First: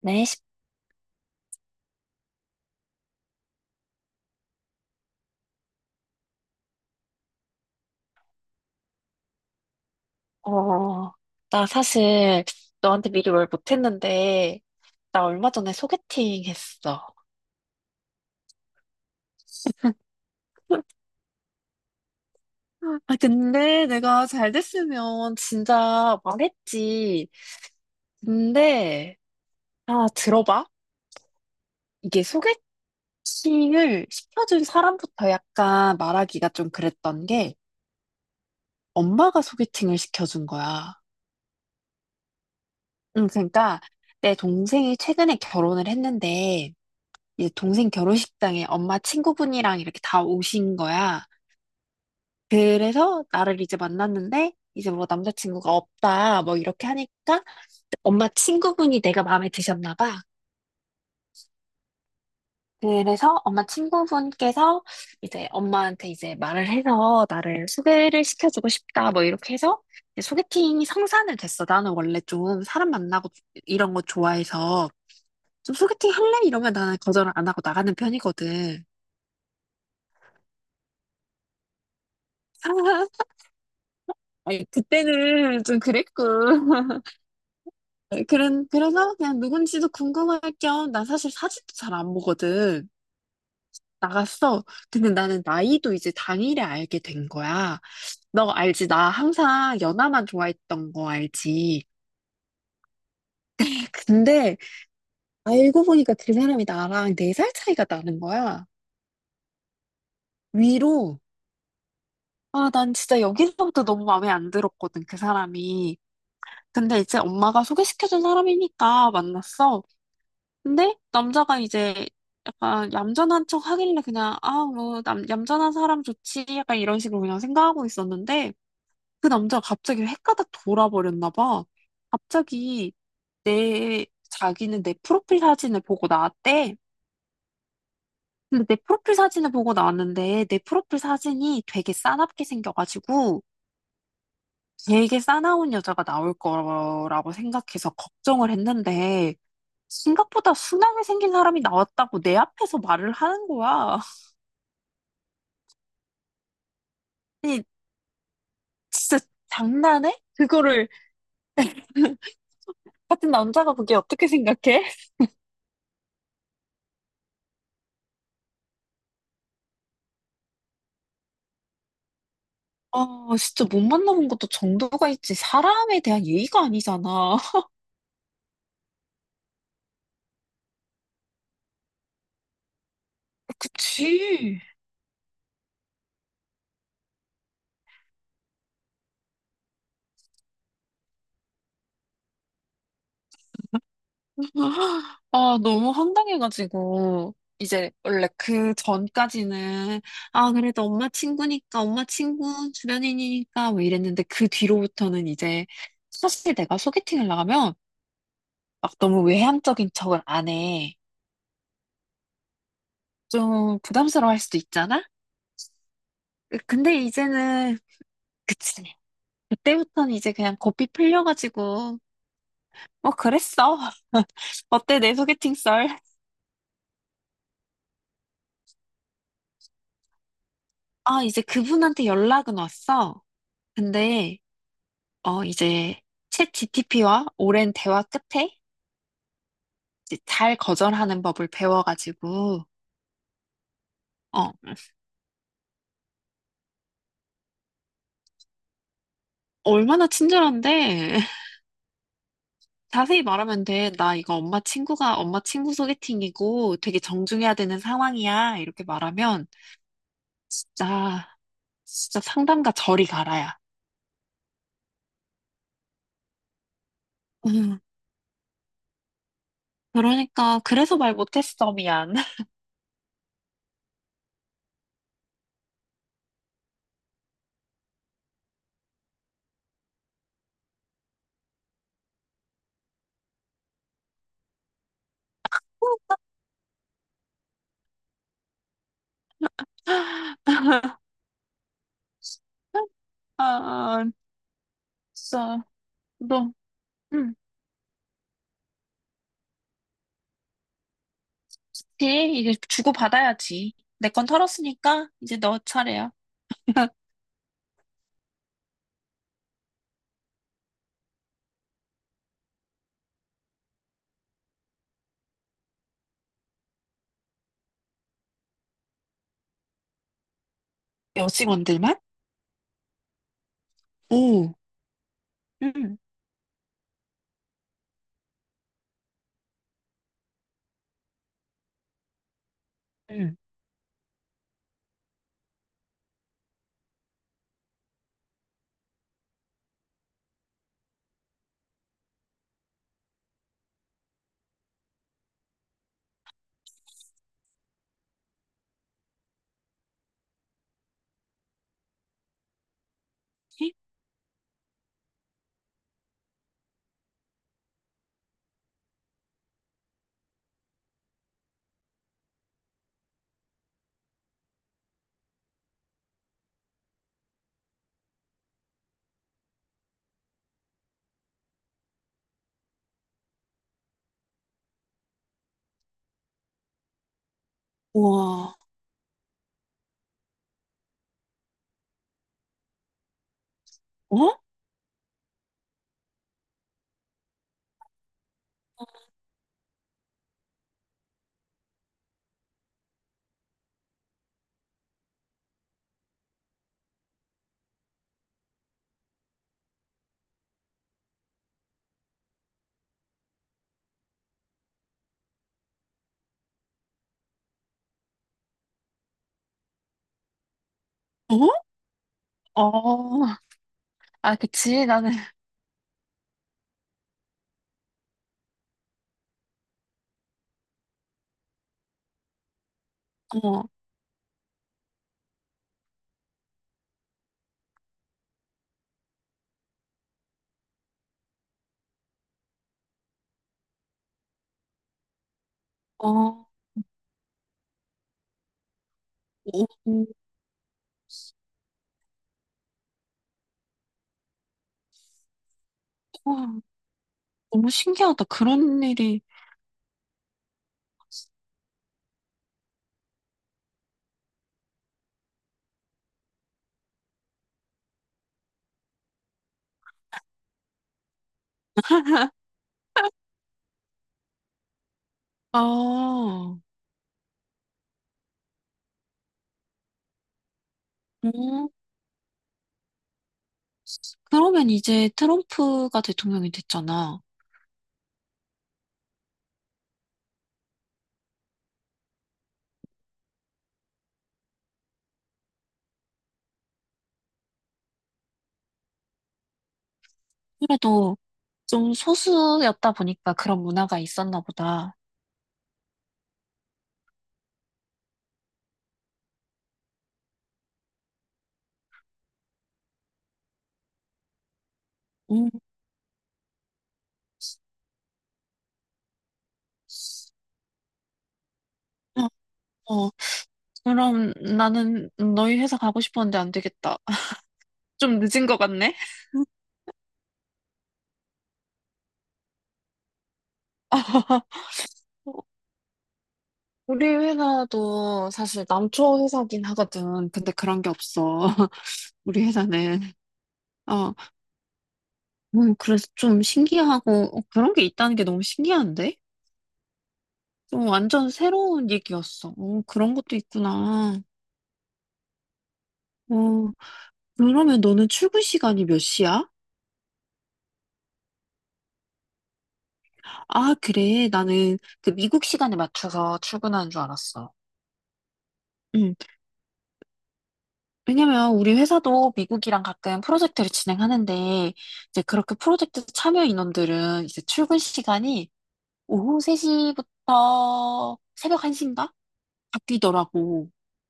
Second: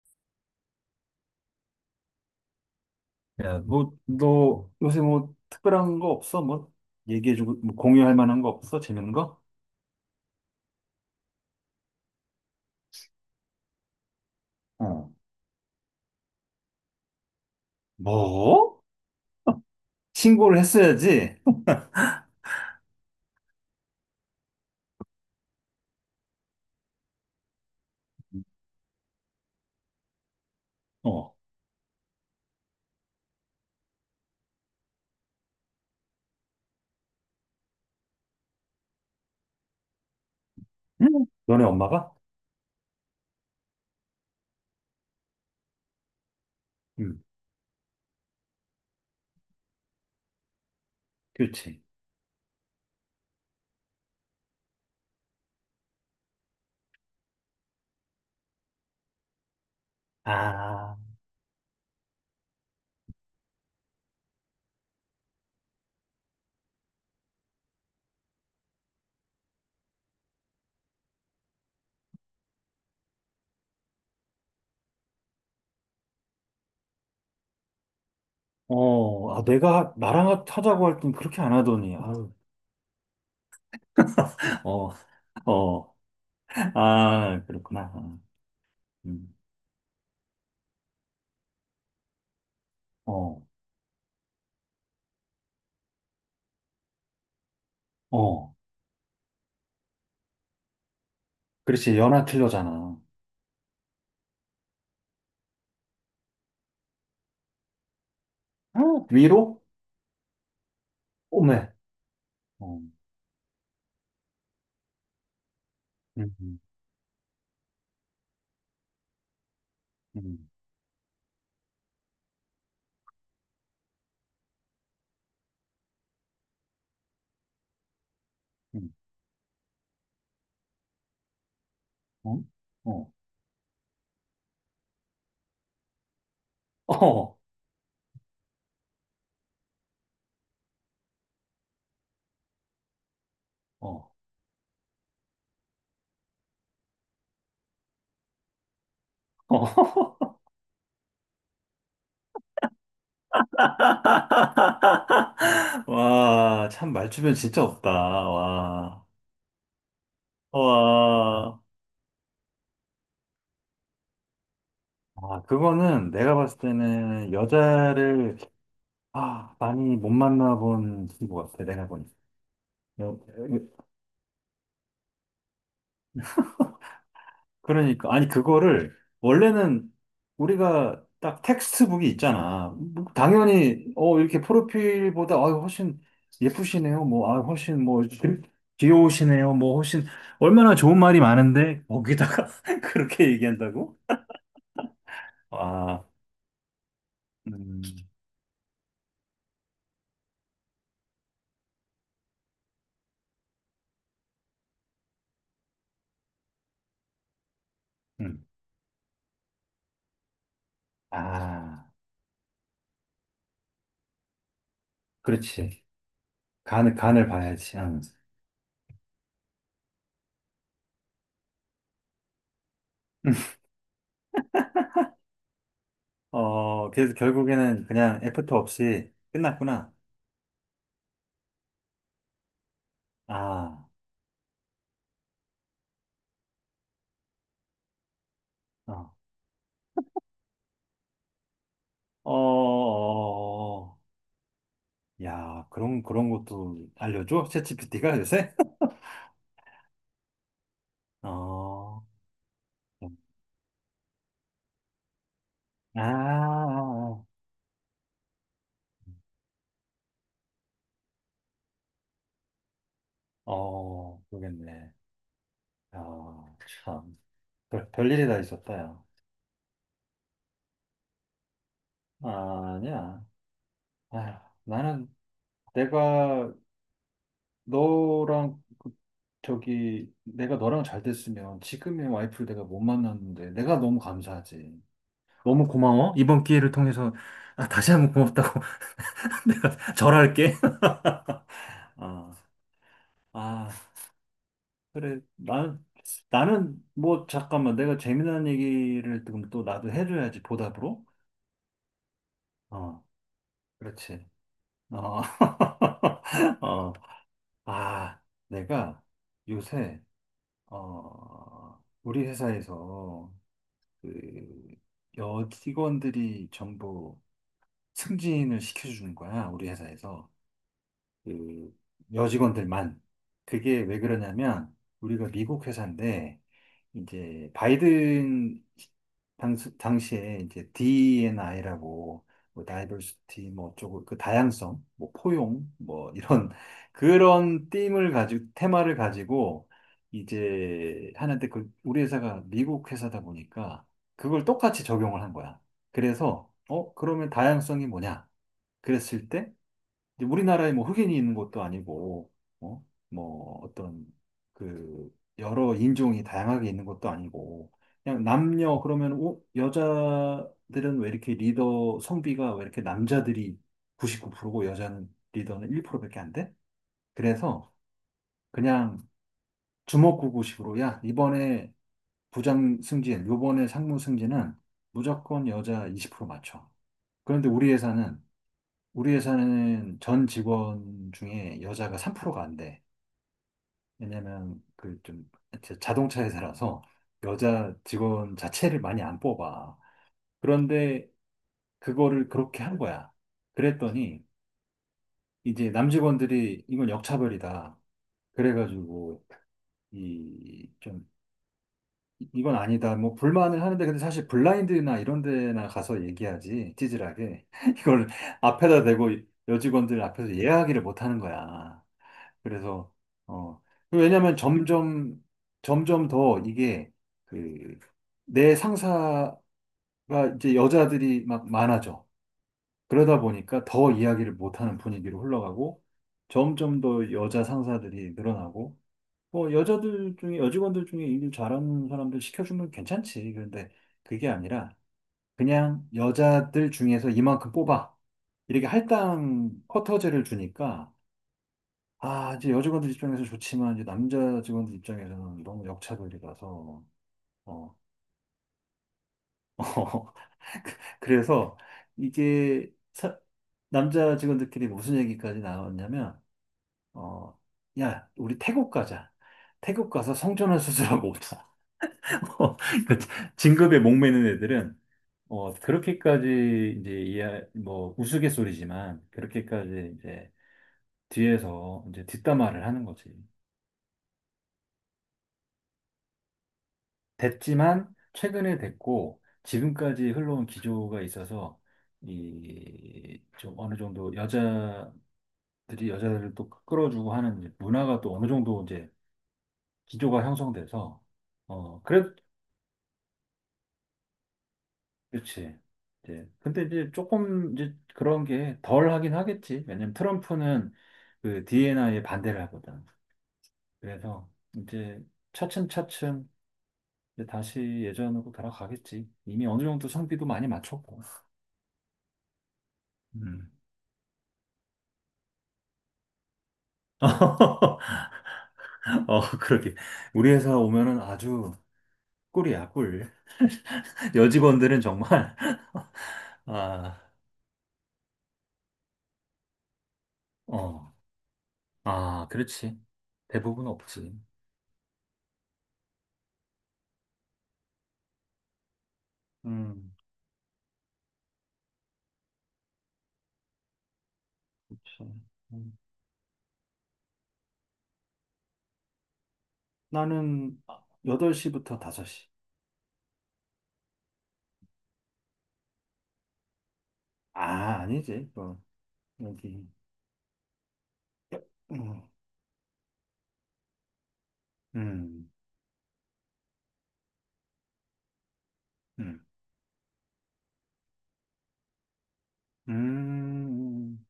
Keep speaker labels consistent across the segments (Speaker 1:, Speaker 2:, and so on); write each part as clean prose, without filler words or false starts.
Speaker 1: 네,
Speaker 2: 야, 뭐, 너 요새 뭐 특별한 거 없어? 뭐 얘기해주고 뭐 공유할 만한 거 없어? 재밌는 거?
Speaker 1: 어, 나 사실 너한테 미리 말 못했는데,
Speaker 2: 어.
Speaker 1: 나 얼마 전에 소개팅 했어.
Speaker 2: 뭐? 신고를 했어야지.
Speaker 1: 아, 근데 내가 잘 됐으면 진짜 말했지. 근데, 아, 들어봐.
Speaker 2: 어,
Speaker 1: 이게 소개팅을 시켜준 사람부터 약간 말하기가 좀 그랬던 게, 엄마가 소개팅을 시켜준 거야.
Speaker 2: 너네 엄마가?
Speaker 1: 응, 그러니까 내 동생이 최근에 결혼을 했는데,
Speaker 2: 응,
Speaker 1: 이제 동생 결혼식장에 엄마 친구분이랑 이렇게 다 오신 거야.
Speaker 2: 그렇지.
Speaker 1: 그래서 나를 이제 만났는데 이제 뭐 남자친구가 없다 뭐 이렇게 하니까 엄마 친구분이 내가 마음에 드셨나 봐.
Speaker 2: 아,
Speaker 1: 그래서 엄마 친구분께서 이제 엄마한테 이제 말을 해서 나를 소개를 시켜주고 싶다 뭐 이렇게 해서 이제 소개팅이 성사는 됐어. 나는 원래 좀 사람 만나고 이런 거 좋아해서 좀 소개팅 할래? 이러면 나는 거절을 안 하고 나가는 편이거든.
Speaker 2: 어, 아, 내가 나랑 하자고 할 땐 그렇게 안 하더니, 아유,
Speaker 1: 아니,
Speaker 2: 어,
Speaker 1: 그때는 좀
Speaker 2: 어,
Speaker 1: 그랬고.
Speaker 2: 아, 그렇구나. 아,
Speaker 1: 그래서
Speaker 2: 음,
Speaker 1: 그냥 누군지도 궁금할 겸, 나 사실 사진도 잘 안 보거든.
Speaker 2: 어,
Speaker 1: 나갔어. 근데 나는 나이도 이제 당일에 알게 된 거야. 너
Speaker 2: 어,
Speaker 1: 알지? 나 항상 연하만 좋아했던 거 알지?
Speaker 2: 그렇지. 연하 틀려잖아.
Speaker 1: 근데 알고 보니까 그 사람이 나랑 네 살 차이가 나는 거야.
Speaker 2: 음. 위로?
Speaker 1: 위로.
Speaker 2: 오메.
Speaker 1: 아,
Speaker 2: 어,
Speaker 1: 난 진짜 여기서부터 너무 마음에 안 들었거든, 그 사람이.
Speaker 2: 음, 음,
Speaker 1: 근데 이제 엄마가 소개시켜준 사람이니까 만났어.
Speaker 2: 음,
Speaker 1: 근데 남자가 이제 약간 얌전한 척 하길래 그냥 아, 뭐, 얌전한 사람 좋지. 약간 이런 식으로 그냥 생각하고 있었는데 그 남자가 갑자기 헷가닥 돌아버렸나 봐.
Speaker 2: 음,
Speaker 1: 갑자기
Speaker 2: 어,
Speaker 1: 내 자기는 내 프로필 사진을 보고 나왔대.
Speaker 2: 어, 어.
Speaker 1: 근데 내 프로필 사진을 보고 나왔는데 내 프로필 사진이 되게 싸납게 생겨가지고
Speaker 2: 어.
Speaker 1: 되게 싸나운 여자가 나올 거라고 생각해서 걱정을 했는데
Speaker 2: 어.
Speaker 1: 생각보다 순하게 생긴 사람이 나왔다고 내 앞에서 말을 하는 거야.
Speaker 2: 와, 참 말주변 진짜
Speaker 1: 아니,
Speaker 2: 없다. 와.
Speaker 1: 진짜 장난해? 그거를
Speaker 2: 와.
Speaker 1: 같은 남자가 그게 어떻게 생각해?
Speaker 2: 아, 그거는 내가 봤을 때는 여자를 아, 많이 못 만나본 친구 같아. 내가 보니.
Speaker 1: 아, 진짜 못 만나본 것도 정도가 있지. 사람에 대한 예의가 아니잖아.
Speaker 2: 그러니까 아니 그거를 원래는 우리가 딱 텍스트북이 있잖아. 뭐 당연히 어 이렇게
Speaker 1: 그치.
Speaker 2: 프로필보다 아 훨씬 예쁘시네요. 뭐 아 훨씬 뭐 귀여우시네요. 뭐 훨씬 얼마나 좋은 말이 많은데 거기다가 그렇게 얘기한다고?
Speaker 1: 아, 너무
Speaker 2: 아,
Speaker 1: 황당해가지고.
Speaker 2: 음,
Speaker 1: 이제 원래 그 전까지는 아 그래도 엄마 친구니까 엄마 친구 주변인이니까 뭐 이랬는데 그 뒤로부터는 이제 사실 내가 소개팅을 나가면
Speaker 2: 음.
Speaker 1: 막 너무 외향적인 척을 안 해.
Speaker 2: 아,
Speaker 1: 좀 부담스러워할 수도 있잖아?
Speaker 2: 그렇지.
Speaker 1: 으, 근데
Speaker 2: 간을 봐야지.
Speaker 1: 이제는,
Speaker 2: 응.
Speaker 1: 그치. 그때부터는 이제 그냥 고삐 풀려가지고, 뭐 그랬어. 어때, 내 소개팅 썰?
Speaker 2: 어, 그래서 결국에는 그냥 애프터 없이 끝났구나.
Speaker 1: 아, 이제 그분한테 연락은 왔어.
Speaker 2: 아,
Speaker 1: 근데, 이제, 챗 GTP와 오랜 대화 끝에
Speaker 2: 어,
Speaker 1: 이제 잘 거절하는 법을
Speaker 2: 어, 어.
Speaker 1: 배워가지고,
Speaker 2: 어, 어.
Speaker 1: 어,
Speaker 2: 야, 그런 것도 알려줘? 챗GPT가 요새?
Speaker 1: 얼마나 친절한데?
Speaker 2: 어, 아,
Speaker 1: 자세히 말하면 돼. 나 이거 엄마 친구가 엄마 친구
Speaker 2: 아,
Speaker 1: 소개팅이고 되게
Speaker 2: 아.
Speaker 1: 정중해야 되는 상황이야. 이렇게 말하면 진짜 진짜 상담가 저리 가라야.
Speaker 2: 어, 모르겠네. 아, 참.
Speaker 1: 음,
Speaker 2: 별일이 다 있었다, 야.
Speaker 1: 그러니까 그래서 말 못했어. 미안.
Speaker 2: 아니야. 아휴, 나는 내가 너랑, 그 저기, 내가 너랑 잘 됐으면 지금의 와이프를 내가 못 만났는데 내가 너무 감사하지. 너무 고마워. 이번 기회를 통해서 아, 다시 한번 고맙다고 내가 절할게. 아, 아.
Speaker 1: 아,
Speaker 2: 그래,
Speaker 1: 진짜
Speaker 2: 나는,
Speaker 1: 너.
Speaker 2: 뭐,
Speaker 1: 응,
Speaker 2: 잠깐만, 내가 재미난 얘기를 지금 또 나도 해줘야지, 보답으로.
Speaker 1: 그치? 이제
Speaker 2: 어,
Speaker 1: 주고받아야지. 내
Speaker 2: 그렇지.
Speaker 1: 건 털었으니까
Speaker 2: 어,
Speaker 1: 이제 너 차례야.
Speaker 2: 어, 아, 내가 요새, 어, 우리 회사에서, 그, 여직원들이 전부 승진을 시켜주는 거야, 우리 회사에서. 그,
Speaker 1: 여직원들만?
Speaker 2: 여직원들만. 그게 왜
Speaker 1: 오,
Speaker 2: 그러냐면, 우리가 미국
Speaker 1: 응,
Speaker 2: 회사인데, 이제 바이든 당시에 이제 D&I라고 뭐
Speaker 1: 응.
Speaker 2: 다이버시티 뭐 쪽을 그 다양성, 뭐 포용 뭐 이런 그런 팀을 가지고 테마를 가지고 이제 하는데 그 우리 회사가 미국 회사다 보니까 그걸 똑같이 적용을 한 거야. 그래서 어 그러면 다양성이 뭐냐? 그랬을 이제 우리나라에 뭐 흑인이 있는 것도 아니고, 어? 뭐 어떤 그 여러 인종이 다양하게 있는 것도 아니고, 그냥 남녀 그러면 어? 여자들은 왜 이렇게 리더 성비가 왜 이렇게 남자들이 99%고 여자는 리더는 1%밖에 안 돼? 그래서 그냥 주먹구구식으로 야 이번에 부장 승진, 요번에 상무 승진은 무조건 여자 20% 맞춰. 그런데 우리 회사는
Speaker 1: 우와,
Speaker 2: 우리 회사는 전 직원 중에 여자가 3%가 안 돼.
Speaker 1: 어?
Speaker 2: 왜냐면 그 좀 자동차 회사라서 여자 직원 자체를 많이 안 뽑아. 그런데 그거를 그렇게 한 거야. 그랬더니 이제 남직원들이 이건 역차별이다. 그래가지고 이 좀 이건 아니다. 뭐 불만을 하는데 근데 사실 블라인드나 이런 데나 가서 얘기하지 찌질하게 이걸 앞에다 대고 여직원들 앞에서 이야기를 못 하는
Speaker 1: 어?
Speaker 2: 거야.
Speaker 1: 어,
Speaker 2: 그래서 어 그
Speaker 1: 아,
Speaker 2: 왜냐면
Speaker 1: 그치. 나는,
Speaker 2: 점점 더 이게 그 내 상사가 이제 여자들이 막 많아져. 그러다 보니까
Speaker 1: 어,
Speaker 2: 더 이야기를 못하는 분위기로 흘러가고 점점 더 여자 상사들이 늘어나고 뭐 여자들 중에 여직원들 중에 일 잘하는 사람들 시켜주면 괜찮지. 그런데 그게 아니라 그냥
Speaker 1: 어,
Speaker 2: 여자들 중에서 이만큼 뽑아. 이렇게 할당
Speaker 1: 오,
Speaker 2: 쿼터제를 주니까 아, 이제 여직원들 입장에서 좋지만, 이제 남자 직원들 입장에서는 너무
Speaker 1: 우와,
Speaker 2: 역차별이라서,
Speaker 1: 너무
Speaker 2: 어.
Speaker 1: 신기하다. 그런 일이.
Speaker 2: 그래서 이게 남자 직원들끼리 무슨 얘기까지 나왔냐면, 어, 야, 우리 태국 가자. 태국 가서 성전환 수술하고 오자. 그 진급에 목매는 애들은, 어,
Speaker 1: 아,
Speaker 2: 그렇게까지 이제 이해, 뭐, 우스갯소리지만, 그렇게까지 이제
Speaker 1: 음,
Speaker 2: 뒤에서 이제 뒷담화를 하는 거지.
Speaker 1: 그러면 이제 트럼프가 대통령이 됐잖아.
Speaker 2: 됐지만 최근에 됐고 지금까지 흘러온 기조가 있어서 이 좀 어느 정도 여자들이 여자들을 또 끌어주고 하는 문화가 또 어느 정도 이제 기조가 형성돼서
Speaker 1: 그래도
Speaker 2: 어
Speaker 1: 좀
Speaker 2: 그래
Speaker 1: 소수였다 보니까 그런 문화가 있었나 보다.
Speaker 2: 그렇지 이제 근데 이제 조금 이제 그런 게 덜 하긴 하겠지 왜냐면 트럼프는 그 DNI 에 반대를 하거든 그래서 이제
Speaker 1: 음,
Speaker 2: 차츰차츰 이제 다시 예전으로 돌아가겠지 이미 어느 정도 성비도 많이 맞췄고
Speaker 1: 어, 어,
Speaker 2: 음.
Speaker 1: 그럼 나는 너희 회사 가고 싶었는데 안 되겠다. 좀 늦은 것 같네?
Speaker 2: 어, 그러게. 우리 회사 오면은 아주 꿀이야, 꿀. 여직원들은
Speaker 1: 어,
Speaker 2: 정말, 아,
Speaker 1: 우리 회사도 사실 남초 회사긴 하거든. 근데 그런 게
Speaker 2: 어,
Speaker 1: 없어.
Speaker 2: 아,
Speaker 1: 우리
Speaker 2: 그렇지.
Speaker 1: 회사는.
Speaker 2: 대부분
Speaker 1: 어
Speaker 2: 없지.
Speaker 1: 그래서 좀 신기하고, 그런 게 있다는 게 너무 신기한데?
Speaker 2: 음,
Speaker 1: 어, 완전 새로운 얘기였어. 어, 그런 것도 있구나.
Speaker 2: 그렇지. 음.
Speaker 1: 어, 그러면 너는 출근 시간이 몇 시야?
Speaker 2: 나는 8시부터 5시.
Speaker 1: 아, 그래. 나는 그 미국 시간에 맞춰서 출근하는 줄
Speaker 2: 아,
Speaker 1: 알았어.
Speaker 2: 아니지. 어,
Speaker 1: 음,
Speaker 2: 여기.
Speaker 1: 왜냐면 우리
Speaker 2: 음,
Speaker 1: 회사도 미국이랑 가끔 프로젝트를 진행하는데, 이제
Speaker 2: 음,
Speaker 1: 그렇게 프로젝트 참여 인원들은 이제 출근 시간이
Speaker 2: 음.
Speaker 1: 오후 3시부터 새벽 1시인가? 바뀌더라고.
Speaker 2: 음.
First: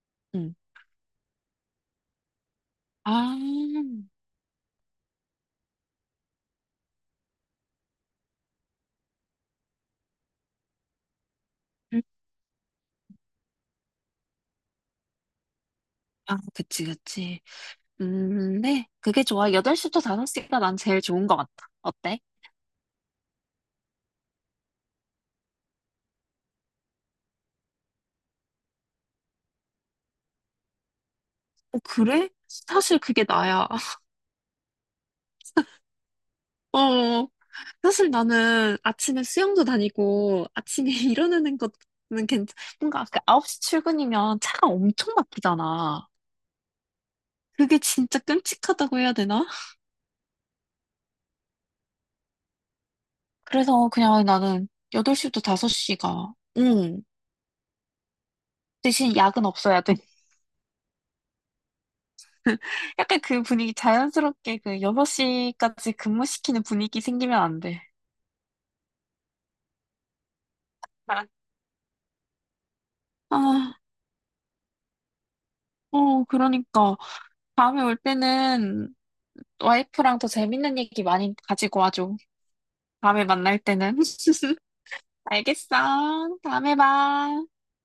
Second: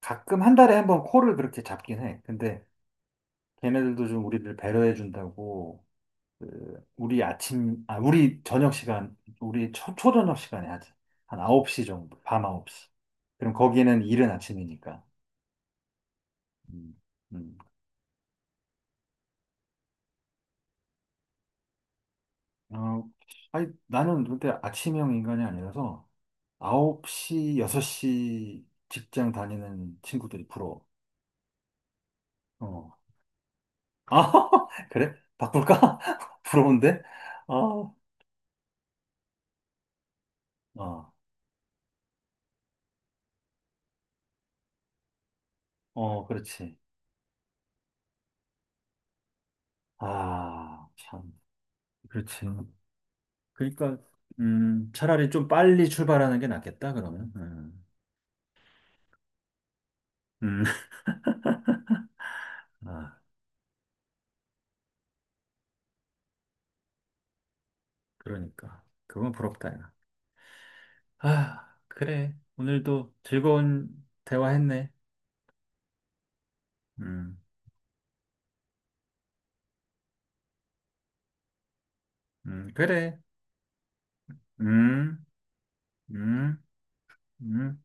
Speaker 2: 가끔 한
Speaker 1: 음.
Speaker 2: 달에 한 번 콜을 그렇게 잡긴 해. 근데
Speaker 1: 아.
Speaker 2: 걔네들도 좀 우리를 배려해 준다고. 그 우리 아침, 아, 우리 저녁 시간, 우리 초저녁 시간에 하지. 한 9시 정도, 밤 9시. 그럼 거기는 이른 아침이니까.
Speaker 1: 아, 그치,
Speaker 2: 음,
Speaker 1: 그치.
Speaker 2: 음.
Speaker 1: 네. 그게 좋아. 8시부터 5시가 난 제일 좋은 것 같아. 어때?
Speaker 2: 어, 아니, 나는 근데 아침형 인간이 아니라서 9시, 6시 직장 다니는 친구들이 부러워.
Speaker 1: 어, 그래?
Speaker 2: 어.
Speaker 1: 사실 그게 나야.
Speaker 2: 아, 그래? 바꿀까? 부러운데?
Speaker 1: 어,
Speaker 2: 아, 어,
Speaker 1: 사실 나는 아침에 수영도 다니고 아침에 일어나는 것는 괜찮, 뭔가 그 9시 출근이면 차가 엄청 막히잖아.
Speaker 2: 어, 그렇지.
Speaker 1: 그게 진짜 끔찍하다고 해야 되나?
Speaker 2: 아, 참. 그렇지.
Speaker 1: 그래서
Speaker 2: 그러니까
Speaker 1: 그냥 나는
Speaker 2: 차라리
Speaker 1: 8시부터
Speaker 2: 좀 빨리
Speaker 1: 5시가,
Speaker 2: 출발하는 게 낫겠다
Speaker 1: 응.
Speaker 2: 그러면. 음.
Speaker 1: 대신 약은 없어야 돼.
Speaker 2: 음. 아,
Speaker 1: 약간 그 분위기 자연스럽게 그 6시까지 근무시키는 분위기 생기면 안 돼.
Speaker 2: 그러니까 그건 부럽다 야.
Speaker 1: 아,
Speaker 2: 아, 그래. 오늘도
Speaker 1: 아,
Speaker 2: 즐거운 대화했네.
Speaker 1: 그러니까.
Speaker 2: 음.
Speaker 1: 다음에 올 때는 와이프랑 더 재밌는 얘기 많이 가지고 와줘.
Speaker 2: 그래.
Speaker 1: 다음에 만날 때는.
Speaker 2: 음.
Speaker 1: 알겠어.
Speaker 2: 음.
Speaker 1: 다음에 봐.
Speaker 2: 음.